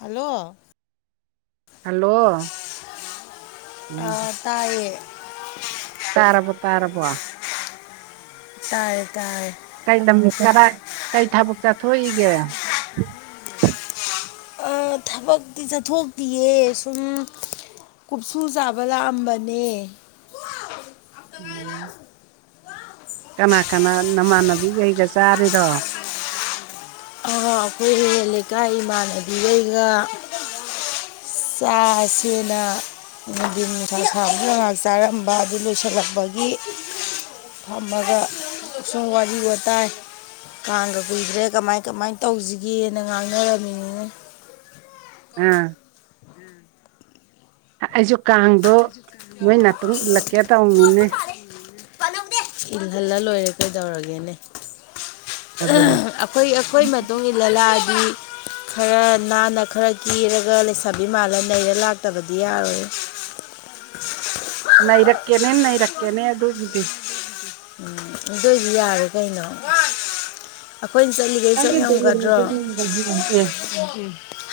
Hello hello ꯎꯝ ꯑꯥ ꯇꯥꯏꯌꯦ ꯇꯥꯔꯔꯕꯣ ꯇꯥꯔꯔꯕꯣ ꯇꯔꯦ ꯇꯥꯏꯌꯦ ꯀꯩ ꯂꯝꯃꯤ ꯈꯔ ꯀꯩ ꯊꯕꯛ ꯆꯠꯊꯣꯛꯏꯒꯦ꯫ ꯑ ꯊꯕꯛꯇꯤ ꯆꯠꯊꯣꯛꯇꯤꯌꯦ ꯁꯨꯝ ꯀꯨꯞꯁꯨ ꯆꯥꯕ ꯂꯥꯛꯑꯝꯕꯅꯦ꯫ ꯎꯝ ꯀꯅꯥ ꯀꯅꯥ ꯅꯃꯥꯟꯅꯕꯤꯒꯩꯒ ꯆꯥꯔꯤꯔꯣ ꯑꯩꯈꯣꯏꯒꯤ ꯂꯩꯀꯥꯏ ꯏꯃꯥꯟꯅꯕꯤꯗꯩꯒ ꯆꯥꯛꯁꯤꯅ ꯅꯨꯡꯊꯤꯟ ꯊꯥ ꯁꯥꯕꯅ ꯉꯥꯏꯍꯥꯛ ꯆꯥꯔꯝꯕ ꯑꯗꯨ ꯂꯣꯏꯁꯤꯜꯂꯛꯄꯒꯤ ꯐꯝꯃꯒ ꯁꯨꯝ ꯋꯥꯔꯤ ꯋꯥꯇꯥꯏ ꯀꯥꯡꯒ ꯀꯨꯏꯗ꯭ꯔꯦ ꯀꯃꯥꯏꯅ ꯀꯃꯥꯏ ꯇꯧꯁꯤꯒꯦꯅ ꯉꯥꯡꯅꯔꯝꯃꯤꯅꯤꯅꯦ꯫ ꯎꯝ ꯑꯩꯁꯨ ꯀꯥꯡꯗꯣ ꯃꯣꯏ ꯅꯥ ꯃꯇꯨꯡ ꯏꯜꯂꯛꯀꯦ ꯇꯧꯅꯤꯅꯦ꯫ ꯏꯜꯍꯜꯂ ꯂꯣꯏꯔꯦ ꯀꯩꯗꯧꯔꯒꯦꯅꯦ ꯑꯗꯨꯅꯤ ꯑꯈꯣꯏ ꯑꯈꯣꯏ ꯃꯇꯨꯡ ꯂꯂꯥꯕꯤ ꯈꯔ ꯅꯥꯟꯅ ꯈꯔ ꯀꯦꯔꯒ ꯂꯩꯁꯥꯕꯤ ꯃꯥꯜꯂ ꯅꯩꯔ ꯂꯥꯛꯇꯕꯗꯤ ꯌꯥꯔꯣꯏ꯫ ꯅꯩꯔꯛꯀꯦꯅꯦ ꯅꯩꯔꯛꯀꯦꯅꯦ ꯑꯗꯨꯒꯤꯗꯤ꯫ ꯑꯗꯨ ꯑꯣꯏꯗꯤ ꯌꯥꯔꯦ ꯀꯩꯅꯣ ꯑꯈꯣꯏꯅ ꯆꯠꯂꯤ꯫ [unintelligible]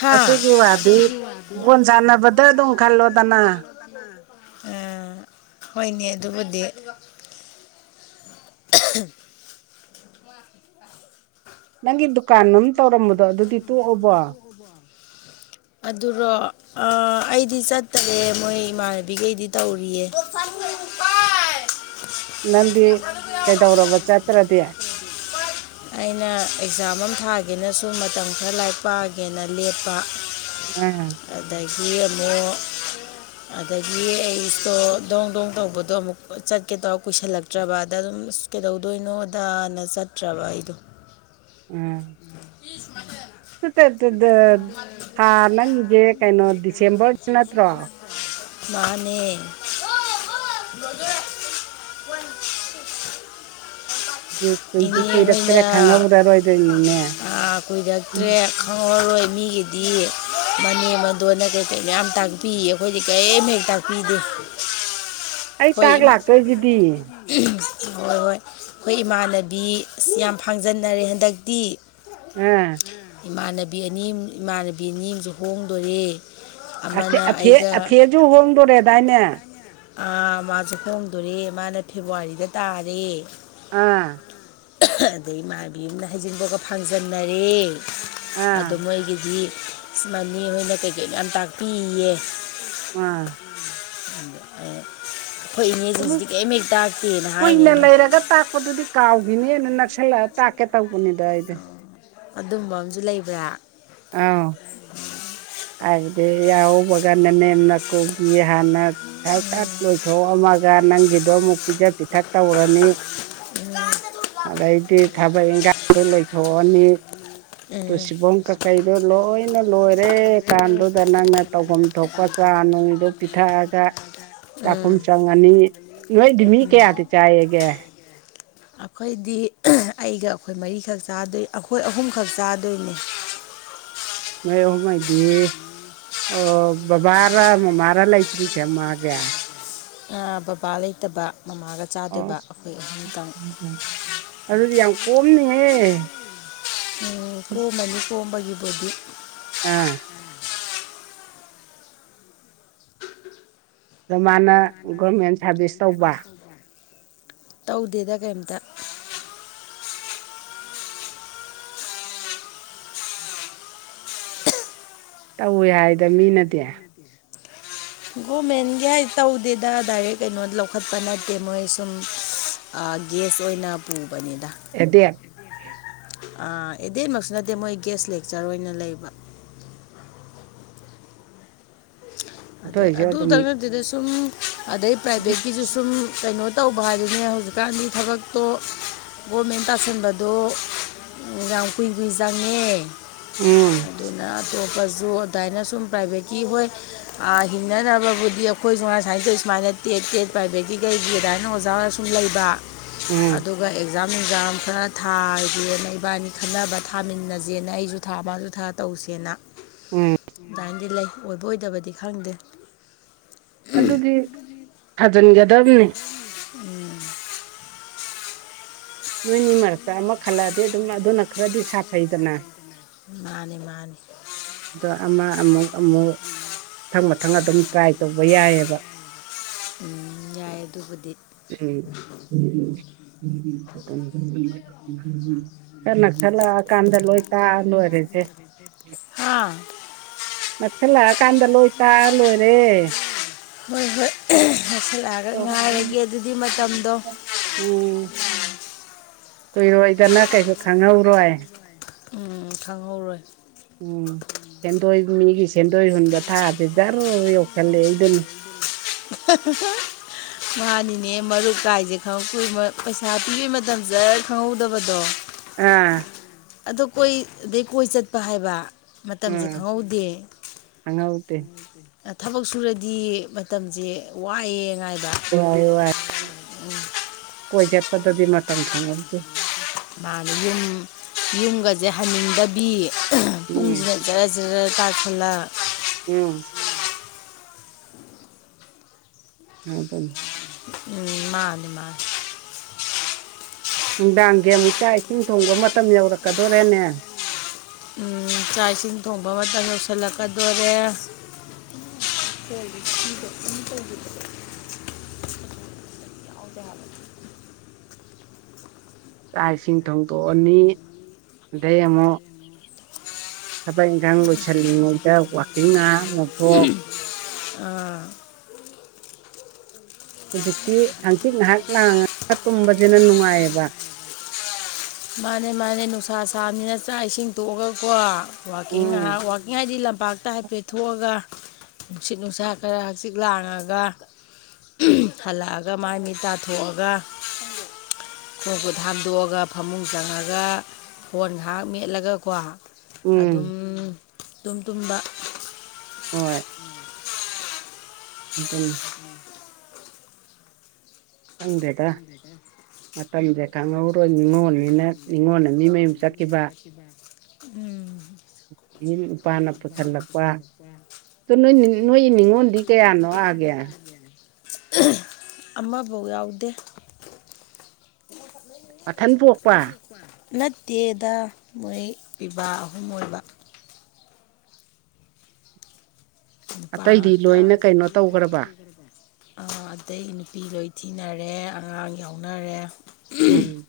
ꯍꯥ ꯑꯗꯨꯒꯤ ꯋꯥꯗꯤ ꯑꯁꯤꯒꯤ ꯋꯥꯗꯨ ꯕꯣꯟ ꯁꯥꯟꯅꯕꯗ ꯐꯣꯟ ꯑꯗꯨꯝ ꯁꯥꯟꯅꯕꯗ ꯑꯗꯨꯝ ꯈꯜꯂꯣꯗꯅ ꯈꯜꯂꯣ꯫ [unintelligible] ꯑ ꯍꯣꯏꯅꯦ ꯑꯗꯨꯕꯨꯗꯤ [unintelligible] ꯅꯪꯒꯤ ꯗꯨꯀꯥꯟ ꯑꯃꯝ ꯇꯧꯔꯝꯕꯗꯣ ꯑꯗꯨꯗꯤ ꯇꯣꯛꯑꯣꯕꯣ [inaudible] ꯑꯗꯨꯔꯣ ꯑꯩꯗꯤ ꯆꯠꯇꯔꯦ ꯃꯣꯏ ꯏꯃꯥꯟꯅꯕꯤꯈꯩꯗꯤ ꯇꯧꯔꯤꯌꯦ꯫ ꯅꯪꯗꯤ ꯀꯩꯗꯧꯔꯕ ꯆꯠꯇ꯭ꯔꯗꯤ꯫ ꯑꯩꯅ ꯑꯦꯛꯖꯥꯝ ꯑꯃ ꯊꯥꯒꯦꯅꯁꯨ ꯃꯇꯝ ꯈꯔ ꯂꯥꯏꯔꯤꯛ ꯄꯥꯒꯦꯅ ꯂꯦꯞꯄ꯫ ꯎꯝ ꯑꯗꯒꯤ ꯑꯃꯨꯛ ꯑꯗꯒꯤ ꯑꯩꯇꯣ ꯗꯣꯡ ꯗꯣꯡ ꯇꯧꯕꯗꯣ ꯑꯃꯨꯛ ꯆꯠꯀꯦ ꯇꯧ ꯀꯨꯏꯁꯜꯂꯛꯇ꯭ꯔꯕꯗ ꯑꯗꯨꯝ ꯀꯩꯗꯧꯗꯣꯏꯅꯣꯗꯅ ꯆꯠꯇ꯭ꯔꯕ ꯑꯩꯗꯣ꯫ ꯎꯝ ꯏ ꯁꯨꯃꯥꯏ [unintelligible] ꯊꯥ ꯅꯪꯉꯁꯦ ꯀꯩꯅꯣ ꯗꯤꯁꯦꯝꯕꯔ ꯅꯠꯇ꯭ꯔꯣ꯫ ꯃꯥꯅꯦ ꯀꯨꯏꯗꯤ ꯏꯅꯦ ꯀꯨꯏꯔꯛꯇ꯭ꯔꯦ ꯍꯣꯏꯅ ꯈꯪꯍꯧꯔꯔꯣꯏꯗꯣꯏꯅꯤꯅꯦ ꯀꯨꯏꯔꯛꯇ꯭ꯔꯦ꯫ ꯈꯪꯉꯔꯣꯏ ꯃꯤꯒꯤꯗꯤ ꯃꯅꯦꯝ ꯃꯗꯣꯟꯅ ꯀꯩꯀꯩ ꯃꯌꯥꯝ ꯇꯥꯛꯄꯤ ꯑꯩꯈꯣꯏꯗꯤ ꯀꯔꯤꯝ ꯍꯦꯛ ꯇꯥꯛꯄꯤ [unintelligible] [inaudible] ꯍꯣꯏ ꯏꯃꯥ ꯂꯥꯛꯇꯣꯏꯁꯤꯗꯤ ꯍꯣꯏ ꯍꯣꯏ ꯑꯩꯈꯣꯏ ꯏꯃꯥꯟꯅꯗꯤ ꯕꯤ ꯑꯁ ꯌꯥꯝ ꯐꯥꯡꯖꯟꯅꯔꯦ ꯍꯟꯗꯛꯇꯤ꯫ ꯎꯝ ꯏꯃꯥꯟꯅꯕꯤ ꯑꯅꯤ ꯏꯃꯥꯟꯅꯕꯤ ꯑꯅꯤ ꯑꯃꯁꯨ ꯍꯣꯡꯗꯣꯔꯦ꯫ ꯑꯊ ꯑꯃꯅ ꯑꯩꯒ ꯑꯊꯦꯁꯨ ꯍꯣꯡꯗꯣꯔꯦꯗꯥꯏꯅꯦ꯫ ꯥ ꯃꯥꯁꯦ ꯍꯣꯡꯗꯣꯣꯔꯦ ꯃꯥꯅ ꯐꯦꯕꯋꯥꯔꯤꯗ ꯇꯥꯔꯦ꯫ ꯑꯥ ꯑꯗꯩ ꯏꯃꯥꯟꯕꯤ ꯑꯃꯅ ꯍꯩꯖꯤꯟꯕꯒ ꯐꯥꯡꯖꯟꯅꯔꯦ ꯑꯥ ꯑꯣ ꯃꯣꯏꯒꯤꯗꯤ ꯁꯃꯅꯤ ꯍꯣꯏꯅ ꯀꯩꯀꯩ ꯌꯥꯝ ꯇꯥꯛꯄꯤꯌꯦ꯫ ꯑꯥ ꯊꯣꯛꯣꯏꯏꯅꯦ ꯁꯨꯝ ꯑꯗꯨꯁꯤꯗꯤ ꯀꯔꯤ ꯍꯦꯛ ꯇꯥꯛꯇꯦꯅ ꯍꯥꯏꯅꯤ ꯑꯩꯅ꯫ ꯑꯄꯗꯨꯗꯤ ꯀꯥꯎꯈꯤꯅꯦꯅ ꯅꯛꯁꯜꯂꯛꯑ ꯇꯥꯛꯀꯦ ꯇꯧꯕꯅꯤꯗꯣ ꯑꯩꯗꯤ ꯑꯗꯨꯝ ꯕꯝꯁꯨ ꯂꯩꯕ꯭ꯔꯥ ꯑꯥꯎ ꯍꯥꯏꯦ ꯌꯥꯕꯒ ꯅꯦꯅꯦꯅ ꯀꯣ ꯍꯅ ꯁꯥꯛ ꯆꯥꯛ ꯂꯣꯏꯊꯣꯛꯑꯝꯃꯒ ꯅꯪꯒꯤꯗꯣ ꯑꯃꯨꯛ ꯄꯤꯖ ꯄꯤꯊꯛ ꯇꯧꯔꯅꯤ ꯑꯗꯩꯗꯤ ꯊꯕꯛ ꯏꯟꯈꯥꯡꯗꯣ ꯂꯣꯏꯊꯣꯛꯑꯅꯤ ꯇꯨ ꯎꯝ ꯁꯤꯕꯣꯡ ꯀꯀꯩꯗꯣ ꯂꯣꯏꯅ ꯂꯣꯏꯔꯦ ꯀꯥꯟꯗꯨꯗ ꯅꯪꯅ ꯇꯧꯕꯝ ꯊꯣꯛꯄ ꯆꯥ ꯅꯨꯡꯗꯨꯣ ꯄꯤꯊꯛꯑꯒ ꯎꯝ ꯎꯝ ꯆꯥꯛꯈꯨꯝ ꯆꯪꯉꯅꯤ ꯅꯣꯏꯗꯤ ꯃꯤ ꯀꯌꯥꯗꯤ ꯆꯥꯏꯑꯒꯦ ꯑꯩꯈꯣꯏꯗꯤ ꯑꯩꯒ ꯑꯩꯈꯣꯏ ꯃꯔꯤꯈꯛ ꯆꯥꯗꯣꯏ ꯑꯩꯈꯣꯏ ꯑꯍꯨꯝꯈꯛ ꯆꯥꯗꯣꯏꯅꯤ ꯅ ꯑꯣ ꯃꯥꯥꯏꯇ ꯑꯣ ꯕꯕꯥꯔ ꯃꯃꯥꯔ ꯂꯩꯇ꯭ꯔꯤꯁꯦ ꯃꯥꯒꯦ ꯕꯕꯥ ꯂꯩꯇꯕ ꯃꯃꯥꯒ ꯆꯥꯗꯣꯏꯕ ꯑꯩꯈꯣꯏ ꯑꯍꯨꯝꯇꯪ ꯎꯝ ꯑꯗꯨꯗꯤ ꯌꯥꯝ ꯀꯣꯝꯅꯤꯍꯦ ꯀꯣꯝꯃꯅꯤ ꯀꯣꯝꯕꯒꯤꯕꯨꯗꯤ ꯎꯝ ꯑꯗꯨ ꯃꯥꯅ ꯒꯣꯔꯃꯦꯟ ꯁꯥꯔꯚꯤꯁ ꯇꯧꯕ ꯇꯧꯗꯦꯗ ꯀꯩꯝꯇ ꯇꯧꯋꯦ ꯍꯥꯏꯗ ꯃꯤꯅꯗꯤꯦ ꯒꯣꯔꯃꯦꯟꯒꯤ ꯍꯥꯏ ꯇꯧꯗꯦꯗ ꯗꯥꯏꯔꯦꯛ ꯀꯩꯅꯣ ꯂꯧꯈꯠꯄ ꯅꯠꯇꯦ ꯃꯣꯏ ꯁꯨꯝ ꯑ ꯒꯦꯁ ꯑꯣꯏꯅ ꯄꯨꯕꯅꯤꯗ ꯑꯦꯗꯤ ꯑꯦꯗꯦꯟꯃꯛꯁꯨ ꯅꯠꯇꯦ ꯃꯣꯏ ꯒꯦꯁ ꯂꯦꯛꯆꯔ ꯑꯣꯏꯅ ꯂꯩꯕ ꯑꯗꯨ ꯑꯗꯩ ꯑꯣꯏꯁꯨ ꯑꯗꯨꯝ ꯑꯗꯨꯗꯪ ꯅꯠꯇꯗ ꯁꯨꯝ ꯑꯗꯩ ꯄ꯭ꯔꯥꯏꯚꯦꯠꯀꯤꯁꯨ ꯁꯨꯝ ꯀꯩꯅꯣ ꯇꯧꯕ ꯍꯥꯏꯗꯨꯅꯦ ꯍꯧꯖꯤꯛꯀꯥꯟꯗꯤ ꯊꯕꯛꯇꯣ ꯒꯣꯔꯃꯦꯟ ꯇꯁꯤꯟꯕꯗꯣ ꯅꯨꯡꯗꯥꯡ ꯀꯨꯏ ꯀꯨꯏ ꯆꯪꯉꯦ ꯎꯝ ꯑꯗꯨꯅ ꯑꯇꯣꯞꯄꯁꯨ ꯑꯗꯨꯃꯥꯏꯅ ꯁꯨꯝ ꯄ꯭ꯔꯥꯏꯚꯦꯠꯀꯤ ꯍꯣꯏ ꯍꯤꯡꯅꯅꯕꯕꯨꯗꯤ ꯑꯩꯈꯣꯏꯁꯨꯃꯥꯏ ꯁꯃꯥꯏꯅ ꯇꯧꯋ ꯁꯨꯃꯥꯏꯅ ꯇꯦꯠ ꯇꯦꯠ ꯄ꯭ꯔꯥꯏꯚꯦꯠꯀꯤ ꯀꯩꯒꯤ ꯑꯗꯨꯃꯥꯏꯅ ꯑꯣꯖꯥ ꯁꯨꯝ ꯂꯩꯕ ꯑꯗꯨꯗ ꯎꯝ ꯑꯗꯨꯒ ꯑꯦꯛꯖꯥꯝ ꯅꯨꯡꯖꯥꯝ ꯈꯔ ꯊꯥꯏꯒꯦꯅ ꯏꯕꯥꯅꯤ ꯈꯟꯅꯕ ꯊꯥꯃꯤꯟꯅꯁꯦꯅ ꯑꯩꯁꯨ ꯊꯥ ꯃꯥꯁꯨ ꯊꯥ ꯇꯧꯁꯦꯅ ꯎꯝ ꯗꯥꯏꯅꯗꯤ ꯂꯩ ꯑꯣꯏꯕ ꯑꯣꯏꯗꯕꯗꯤ ꯈꯪꯗꯦ ꯑꯗꯨꯗꯤ ꯊꯥꯖꯤꯟꯒꯗꯕꯅꯤ ꯅꯣꯏꯅꯤ ꯃꯔꯛꯇ ꯑꯃꯛ ꯈꯜꯂꯛꯑꯗꯤ ꯑꯗꯨꯝ ꯑꯗꯨꯅ ꯈꯔꯗꯤ ꯁꯥꯐꯩꯗꯅ ꯃꯥꯅꯤ ꯃꯥꯅꯤ ꯑꯗꯣ ꯑꯃ ꯑꯃꯨꯛ ꯑꯃꯨꯛ ꯃꯊꯪ ꯃꯊꯪ ꯑꯗꯨꯝ ꯇ꯭ꯔꯥꯏ ꯇꯧꯕ ꯌꯥꯏꯌꯦꯕ ꯎꯝ ꯌꯥꯏ ꯑꯗꯨꯕꯨꯗꯤ ꯎ ꯀꯟꯅ ꯊꯠꯂꯛꯑꯀꯥꯟꯗ ꯂꯣꯏ ꯇꯥꯛꯑ ꯂꯣꯏꯔꯁꯦ ꯍꯥꯥ ꯅꯛꯁꯜꯂꯛꯑꯀꯥꯟꯗ ꯂꯣꯏ ꯇꯥꯛꯑ ꯂꯣꯏꯔꯦ ꯃꯣꯏ ꯍꯣꯏ ꯍꯥꯁꯤꯜꯂꯛꯑꯒ ꯉꯥꯏꯔꯒ ꯑꯗꯨꯒꯤ ꯃꯇꯝꯗꯣ ꯎꯝ ꯀꯨꯏꯔꯣꯏꯗꯅ ꯀꯩꯁꯨ ꯈꯪꯍꯧꯔꯣꯏ ꯎ ꯈꯪꯍꯧꯔꯣꯏ ꯎꯝ ꯁꯦꯟꯗꯣꯏ ꯃꯤꯒꯤ ꯁꯦꯟꯗꯣꯏ ꯍꯨꯟꯕ ꯊꯥꯗꯤ ꯖꯔꯣꯏ ꯌꯧꯁꯜꯂ ꯑꯩꯗꯨꯅꯤ [inaudible] ꯅꯥꯅꯤꯅꯦ ꯃꯔꯨꯞ ꯀꯥꯏꯁꯦꯉ ꯄꯩꯁꯥ ꯄꯤꯕꯩ ꯃꯇꯝꯗ ꯈꯪꯍꯧꯗꯕꯗꯣ ꯑꯥ ꯑꯗꯣ ꯀꯣꯏ ꯑꯗꯩ ꯀꯣꯏ ꯆꯠꯄ ꯍꯥꯏꯕ ꯃꯇꯝꯁꯦ ꯎꯝ ꯈꯪꯍꯧꯗꯦ ꯈꯪꯍꯧꯗꯦ ꯊꯕꯛ ꯁꯨꯔꯗꯤ ꯃꯇꯝꯁꯦ ꯋꯥꯏꯑꯉꯥꯏꯗ ꯏ ꯋꯥꯏ ꯀꯣꯏ ꯆꯠꯄꯗꯗꯤ ꯃꯇꯝ ꯈꯪꯍꯟꯗꯦ ꯃꯥꯅ ꯌꯨꯝ ꯌꯨꯝꯒꯁꯦ ꯍꯟꯅꯤꯡꯗꯕꯤ ꯎꯝ ꯄꯨꯡꯁꯤꯟꯅꯖꯔ ꯖꯔ ꯇꯥ ꯊꯂꯥ ꯎꯝ ꯍ ꯇ ꯎꯝ ꯃꯥꯅꯤ ꯃꯥ ꯅꯨꯡꯗꯥꯡꯒꯤ ꯑꯃꯨꯛ ꯆꯥꯛ ꯏꯁꯤꯡ ꯊꯣꯡꯕ ꯃꯇꯝ ꯌꯧꯔꯛꯀꯗꯣꯔꯦꯅꯦ ꯆꯥꯛ ꯏꯁꯤꯡ ꯊꯣꯡꯕ ꯑꯃꯇ ꯌꯧꯁꯤꯜꯂꯛꯀꯗꯣꯔꯦ ꯎꯦ ꯍꯦ ꯑꯗ ꯍꯥꯏ ꯆꯥꯛ ꯏꯁꯤꯡ ꯊꯣꯡꯗꯣꯛꯑꯅꯤ ꯑꯗꯩ ꯑꯃꯨꯛ ꯊꯕꯛ ꯏꯪꯈꯥꯡ ꯂꯣꯏꯁꯜꯜꯂꯤꯉꯩꯗ ꯋꯥꯈꯦꯡ ꯉꯍ ꯑꯥ ꯍꯧꯖꯤꯛꯇꯤ ꯍꯪꯆꯤꯠ ꯉꯥꯏꯍꯥꯛ ꯂꯥꯡꯉꯒ ꯇꯨꯝꯕꯁꯤꯅ ꯅꯨꯡꯉꯥꯏꯌꯦꯕ ꯃꯥꯅꯦ ꯃꯥꯅꯦ ꯅꯨꯡꯁꯥ ꯁꯥꯕꯅꯤꯅ ꯆꯥꯛ ꯏꯁꯤꯡ ꯇꯣꯛꯑꯒꯀꯣ ꯋꯥꯀꯤꯡ ꯎꯝ ꯋꯥꯀꯤꯡ ꯍꯥꯏꯗꯤ ꯂꯝꯄꯥꯛꯥꯛꯇ ꯍꯥꯏ ꯄꯦ ꯊꯣꯛꯣꯛꯑꯒ ꯅꯨꯡꯁꯤꯠ ꯅꯨꯡꯁꯥ ꯈꯔ ꯍꯆꯤꯛ ꯂꯥꯡꯉꯒ ꯍꯜꯂꯛꯑꯒ ꯃꯥ ꯃꯤ ꯇꯥꯊꯣꯛꯑꯒ ꯀꯕꯨ ꯙꯥꯟꯗꯑꯒ ꯐꯃꯨꯡ ꯆꯪꯉꯒ ꯐꯣꯟ ꯉꯥꯏꯍꯥꯛ ꯃꯦꯠꯂꯒꯀꯣ ꯑꯗꯨꯝ ꯎꯝ ꯇꯨꯝ ꯇꯨꯝꯕ ꯍꯣꯏ ꯑꯇꯪ ꯀꯪꯗꯦꯇ ꯃꯇꯝꯁꯦ ꯈꯪꯍꯧꯔꯣꯏ ꯅꯤꯡꯅꯤꯉꯣꯜꯅꯤꯅ ꯅꯤꯡꯅꯤꯉꯣꯟꯜꯅ ꯃꯤ ꯃꯌꯨꯝ ꯆꯠꯈꯤꯕ ꯀꯈꯤꯕ ꯎꯝ ꯅꯨꯄꯥꯅ ꯄꯨꯁꯤꯜꯂꯛꯄ ꯅꯣꯏ ꯅꯣꯏ ꯅꯤꯡꯅꯤꯉꯣꯟꯗꯤ ꯀꯌꯥꯅꯣ ꯑꯒꯦ ꯑꯃꯐꯧ ꯌꯥꯎꯗꯦ ꯃꯊꯟ ꯄꯣꯛꯄ ꯅꯠꯇꯦꯗ ꯃꯣꯏ ꯄꯤꯕꯥ ꯑꯍꯨꯝ ꯑꯣꯏꯕ ꯅꯨ ꯑꯇꯩꯗꯤ ꯅꯨꯄꯥꯥꯡꯇ ꯂꯣꯏꯅ ꯀꯩꯅꯣ ꯇꯧꯈ꯭ꯔꯕ ꯑꯇꯩ ꯅꯨꯄꯤ ꯂꯣꯏ ꯊꯤꯅꯔꯦ ꯑꯉꯥꯡ ꯌꯥꯎꯅꯔꯦ ꯎꯝ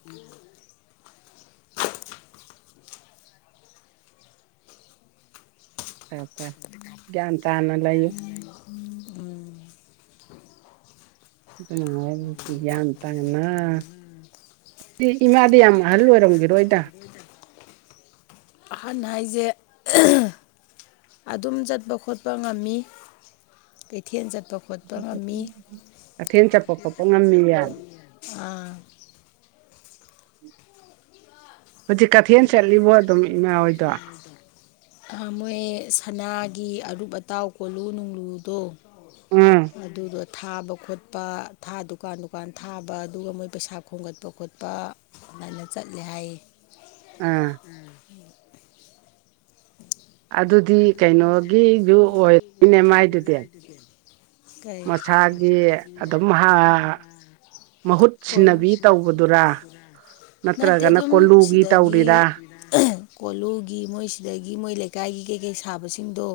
ꯑ ꯭ꯌꯥꯟ ꯇꯥꯅ ꯂꯩꯨ ꯌꯥꯟꯇꯉꯅ ꯁꯤ ꯏꯃꯥꯗꯤ ꯌꯥꯝ ꯑꯍꯜ ꯑꯣꯏꯔꯝꯒꯔꯣꯏ ꯏꯗ ꯑꯍꯟ ꯍꯥꯏꯁꯦ ꯑꯗꯨꯝ ꯆꯠꯄ ꯈꯣꯠꯄ ꯉꯝꯃꯤ ꯀꯩꯊꯦꯜ ꯆꯠꯄ ꯈꯣꯠꯄ ꯉꯝꯃꯤ ꯀꯩꯊꯦꯜ ꯆꯠꯄ ꯈꯣꯠꯄ ꯉꯝꯃꯤ ꯌꯥ ꯑꯥ ꯍꯧꯖꯤꯛ ꯀꯩꯊꯦꯜ ꯆꯠꯂꯤꯕꯣ ꯑꯗꯨꯝ ꯏꯃꯥ ꯍꯣꯏꯗꯣ ꯃꯣꯏꯦ ꯁꯅꯥꯒꯤ ꯑꯔꯨꯞ ꯑꯇꯥꯎ ꯀꯣꯜꯂꯨ ꯅꯨꯡꯂꯨꯗꯣ ꯎꯝ ꯑꯗꯨꯒ ꯊꯥꯕ ꯈꯣꯠꯄ ꯊꯥ ꯗꯨꯀꯥꯟ ꯗꯨꯀꯥꯟ ꯊꯥꯕ ꯑꯗꯨꯒ ꯃꯣꯏ ꯄꯩꯁꯥ ꯈꯣꯝꯒꯠꯄ ꯈꯣꯠꯄ ꯉꯥꯟꯅ ꯆꯠꯂꯦ ꯍꯥꯏꯌꯦ ꯑꯥ ꯎꯝ ꯑꯗꯨꯗꯤ ꯀꯩꯅꯣꯒꯤꯁꯨ ꯑꯣꯏꯔꯏꯅꯦ ꯃꯥꯏꯗꯨꯗꯤ ꯀꯩ ꯃꯁꯥꯒꯤ ꯑꯗꯨꯝ ꯍꯥ ꯃꯍꯨꯠ ꯍꯣꯏ ꯁꯤꯟꯅꯕꯤ ꯇꯧꯕꯗꯨꯔ ꯅꯠꯇ꯭ꯔꯒꯅ ꯀꯣꯂꯨꯒꯤ ꯇꯧꯔꯤꯔꯥ ꯀꯣꯂꯨꯒꯤ ꯃꯣꯏꯁꯤꯗꯒꯤ ꯃꯣꯏ ꯂꯩꯀꯥꯏꯒꯤ ꯀꯩꯀꯩ ꯁꯥꯕꯁꯤꯡꯗꯣ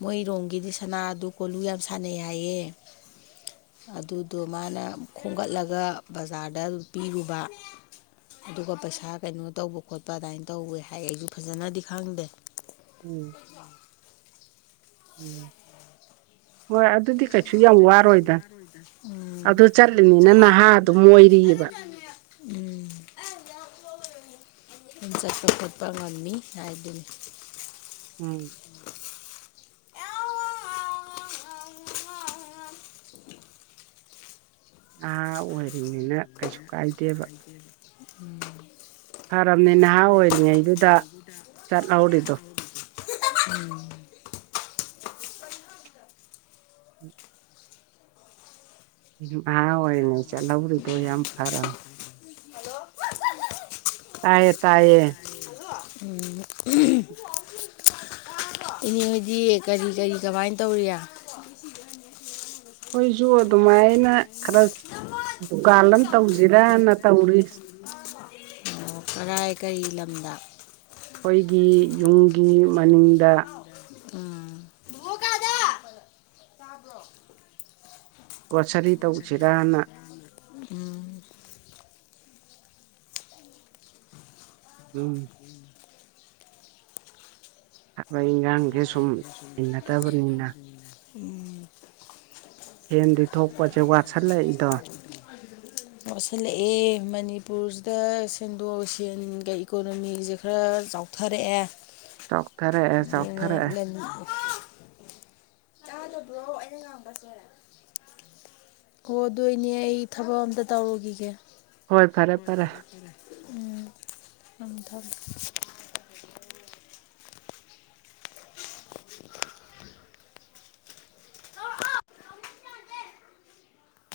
ꯃꯣꯏꯔꯣꯝꯒꯤꯗꯤ ꯁꯅꯥ ꯑꯗꯨ ꯀꯣꯜꯂꯨ ꯌꯥꯝ ꯁꯥꯟꯅꯩ ꯍꯥꯏꯌꯦꯦ ꯑꯗꯨꯗꯣ ꯃꯥꯅ ꯈꯣꯝꯒꯠꯂꯒ ꯕꯖꯥꯔꯗ ꯑꯗꯨꯝ ꯄꯤꯔꯨꯕ ꯑꯗꯨꯒ ꯄꯩꯁꯥ ꯀꯩꯅꯣ ꯇꯧꯕ ꯈꯣꯠꯄ ꯑꯗꯨꯃꯥꯏꯅ ꯇꯧꯋꯦ ꯍꯥꯏ ꯑꯩꯁꯨ ꯐꯖꯅꯗꯤ ꯈꯪꯗꯦ ꯎꯝ ꯎꯝ ꯍꯣꯏ ꯑꯗꯨꯗꯤ ꯀꯩꯁꯨ ꯌꯥꯝ ꯋꯥꯔꯣꯏꯗ ꯎꯝ ꯑꯗꯨ ꯆꯠꯂꯤꯅꯤꯅ ꯅꯍꯥꯗ ꯑꯗꯨ ꯑꫭꯏꯔꯤꯕ [inaudible] ꯎꯝ ꯆꯥꯠꯄꯥ ꯈꯦꯠꯄ ꯉꯃꯤ ꯍꯥꯏꯗꯨꯅꯤ ꯎꯝ ꯍꯜꯂꯣ ꯅꯍꯥ ꯑꯣꯏꯔꯤꯅꯤꯅ ꯀꯩꯁꯨ ꯀꯥꯏꯗꯦꯕ ꯎꯝ ꯐꯔꯝꯅꯦ ꯅꯍꯥ ꯑꯣꯏꯔꯤꯉꯩꯗꯨꯗ ꯆꯠꯍꯧꯔꯤꯗꯣ [unintelligible] ꯎꯝ [unintelligible] ꯅꯍꯥ ꯑꯣꯏꯔꯤꯉꯥꯏꯗꯥ ꯆꯠꯍꯧꯔꯤꯗꯣ ꯌꯥꯝ ꯐꯔꯃꯦ ꯍꯜꯂꯣ [unintelligible] ꯇꯥꯏꯌꯦ ꯇꯥꯏꯌꯦ [unintelligible] ꯍꯜꯂꫭ [unintelligible] ꯎꯝ [unintelligible] ꯏꯅꯦ ꯍꯣꯏꯗꯤ ꯀꯔꯤ ꯀꯔꯤ ꯀꯃꯥꯏꯅ ꯇꯧꯔꯤ [unintelligible] ꯑꯩꯈꫭꯏꯁꯨ ꯑꯗꯨꯃꯥꯏꯅ ꯈꯔ ꯗꯨꯀꯥꯟ ꯑꯃ ꯇꯧꯁꯤꯔꯅꯥ ꯇꯧꯔꯤ ꯇꯥꯔ꯭ꯕꫭ [unintelligible] ꯑꯣ [unintelligible] ꯀꯔꯥꯏ ꯀꯔꯤ ꯂꯝꯗ ꯑꯩꯈꯣꯏꯒꯤ ꯌꯨꯝꯒꯤ [unintelligible] ꯃꯅꯤꯡꯗ ꯎꯝ ꯒ꯭ꯔꯣꯁꯔꯤ ꯇꯧꯁꯤꯔꯅ ꯎꯝ ꯎꯝ ꯊꯕꯛ ꯏꯟꯈꯥꯡꯁꯦ ꯁꯨꯝ ꯏꯟꯅꯗꯕꯅꯤꯅ ꯍꯦꯟꯗꯤ ꯊꯣꯛꯄꯁꯦ ꯋꯥꯠꯁꯤꯜꯂꯛꯏꯗꯣ ꯃꯣꯠꯁꯤꯜꯂꯛꯑꯦ ꯃꯅꯤꯄꯨꯔꯁꯤꯗ ꯁꯦꯟꯗꯣꯛ ꯁꯦꯟꯒ ꯏꯀꯣꯅꯣꯃꯤꯁꯦ ꯈꯔ ꯆꯥꯎꯊꯠ ꯊꯔꯛꯑꯦ ꯆꯥꯎꯊꯔꯥꯛꯑꯦ ꯆꯥꯎ [unintelligible] ꯂꯦꯟ [unintelligible] ꯇꯥꯗꯕ꯭ꯔꯣ ꯑꯩꯅ ꯉꯥꯡꯕꯁꯦ ꯑꯣ ꯑꯗꫭ ꯏꯅꯦ ꯑꯩ ꯊꯕꯛ ꯑꯝꯇ ꯇꯧꯔꯨꯈꯤꯒꯦ ꯍꯣꯏ ꯐꯔꯦ ꯐꯔꯦ ꯎꯝ ꯊꯝꯃꯦ ꯊꯝꯃꯦ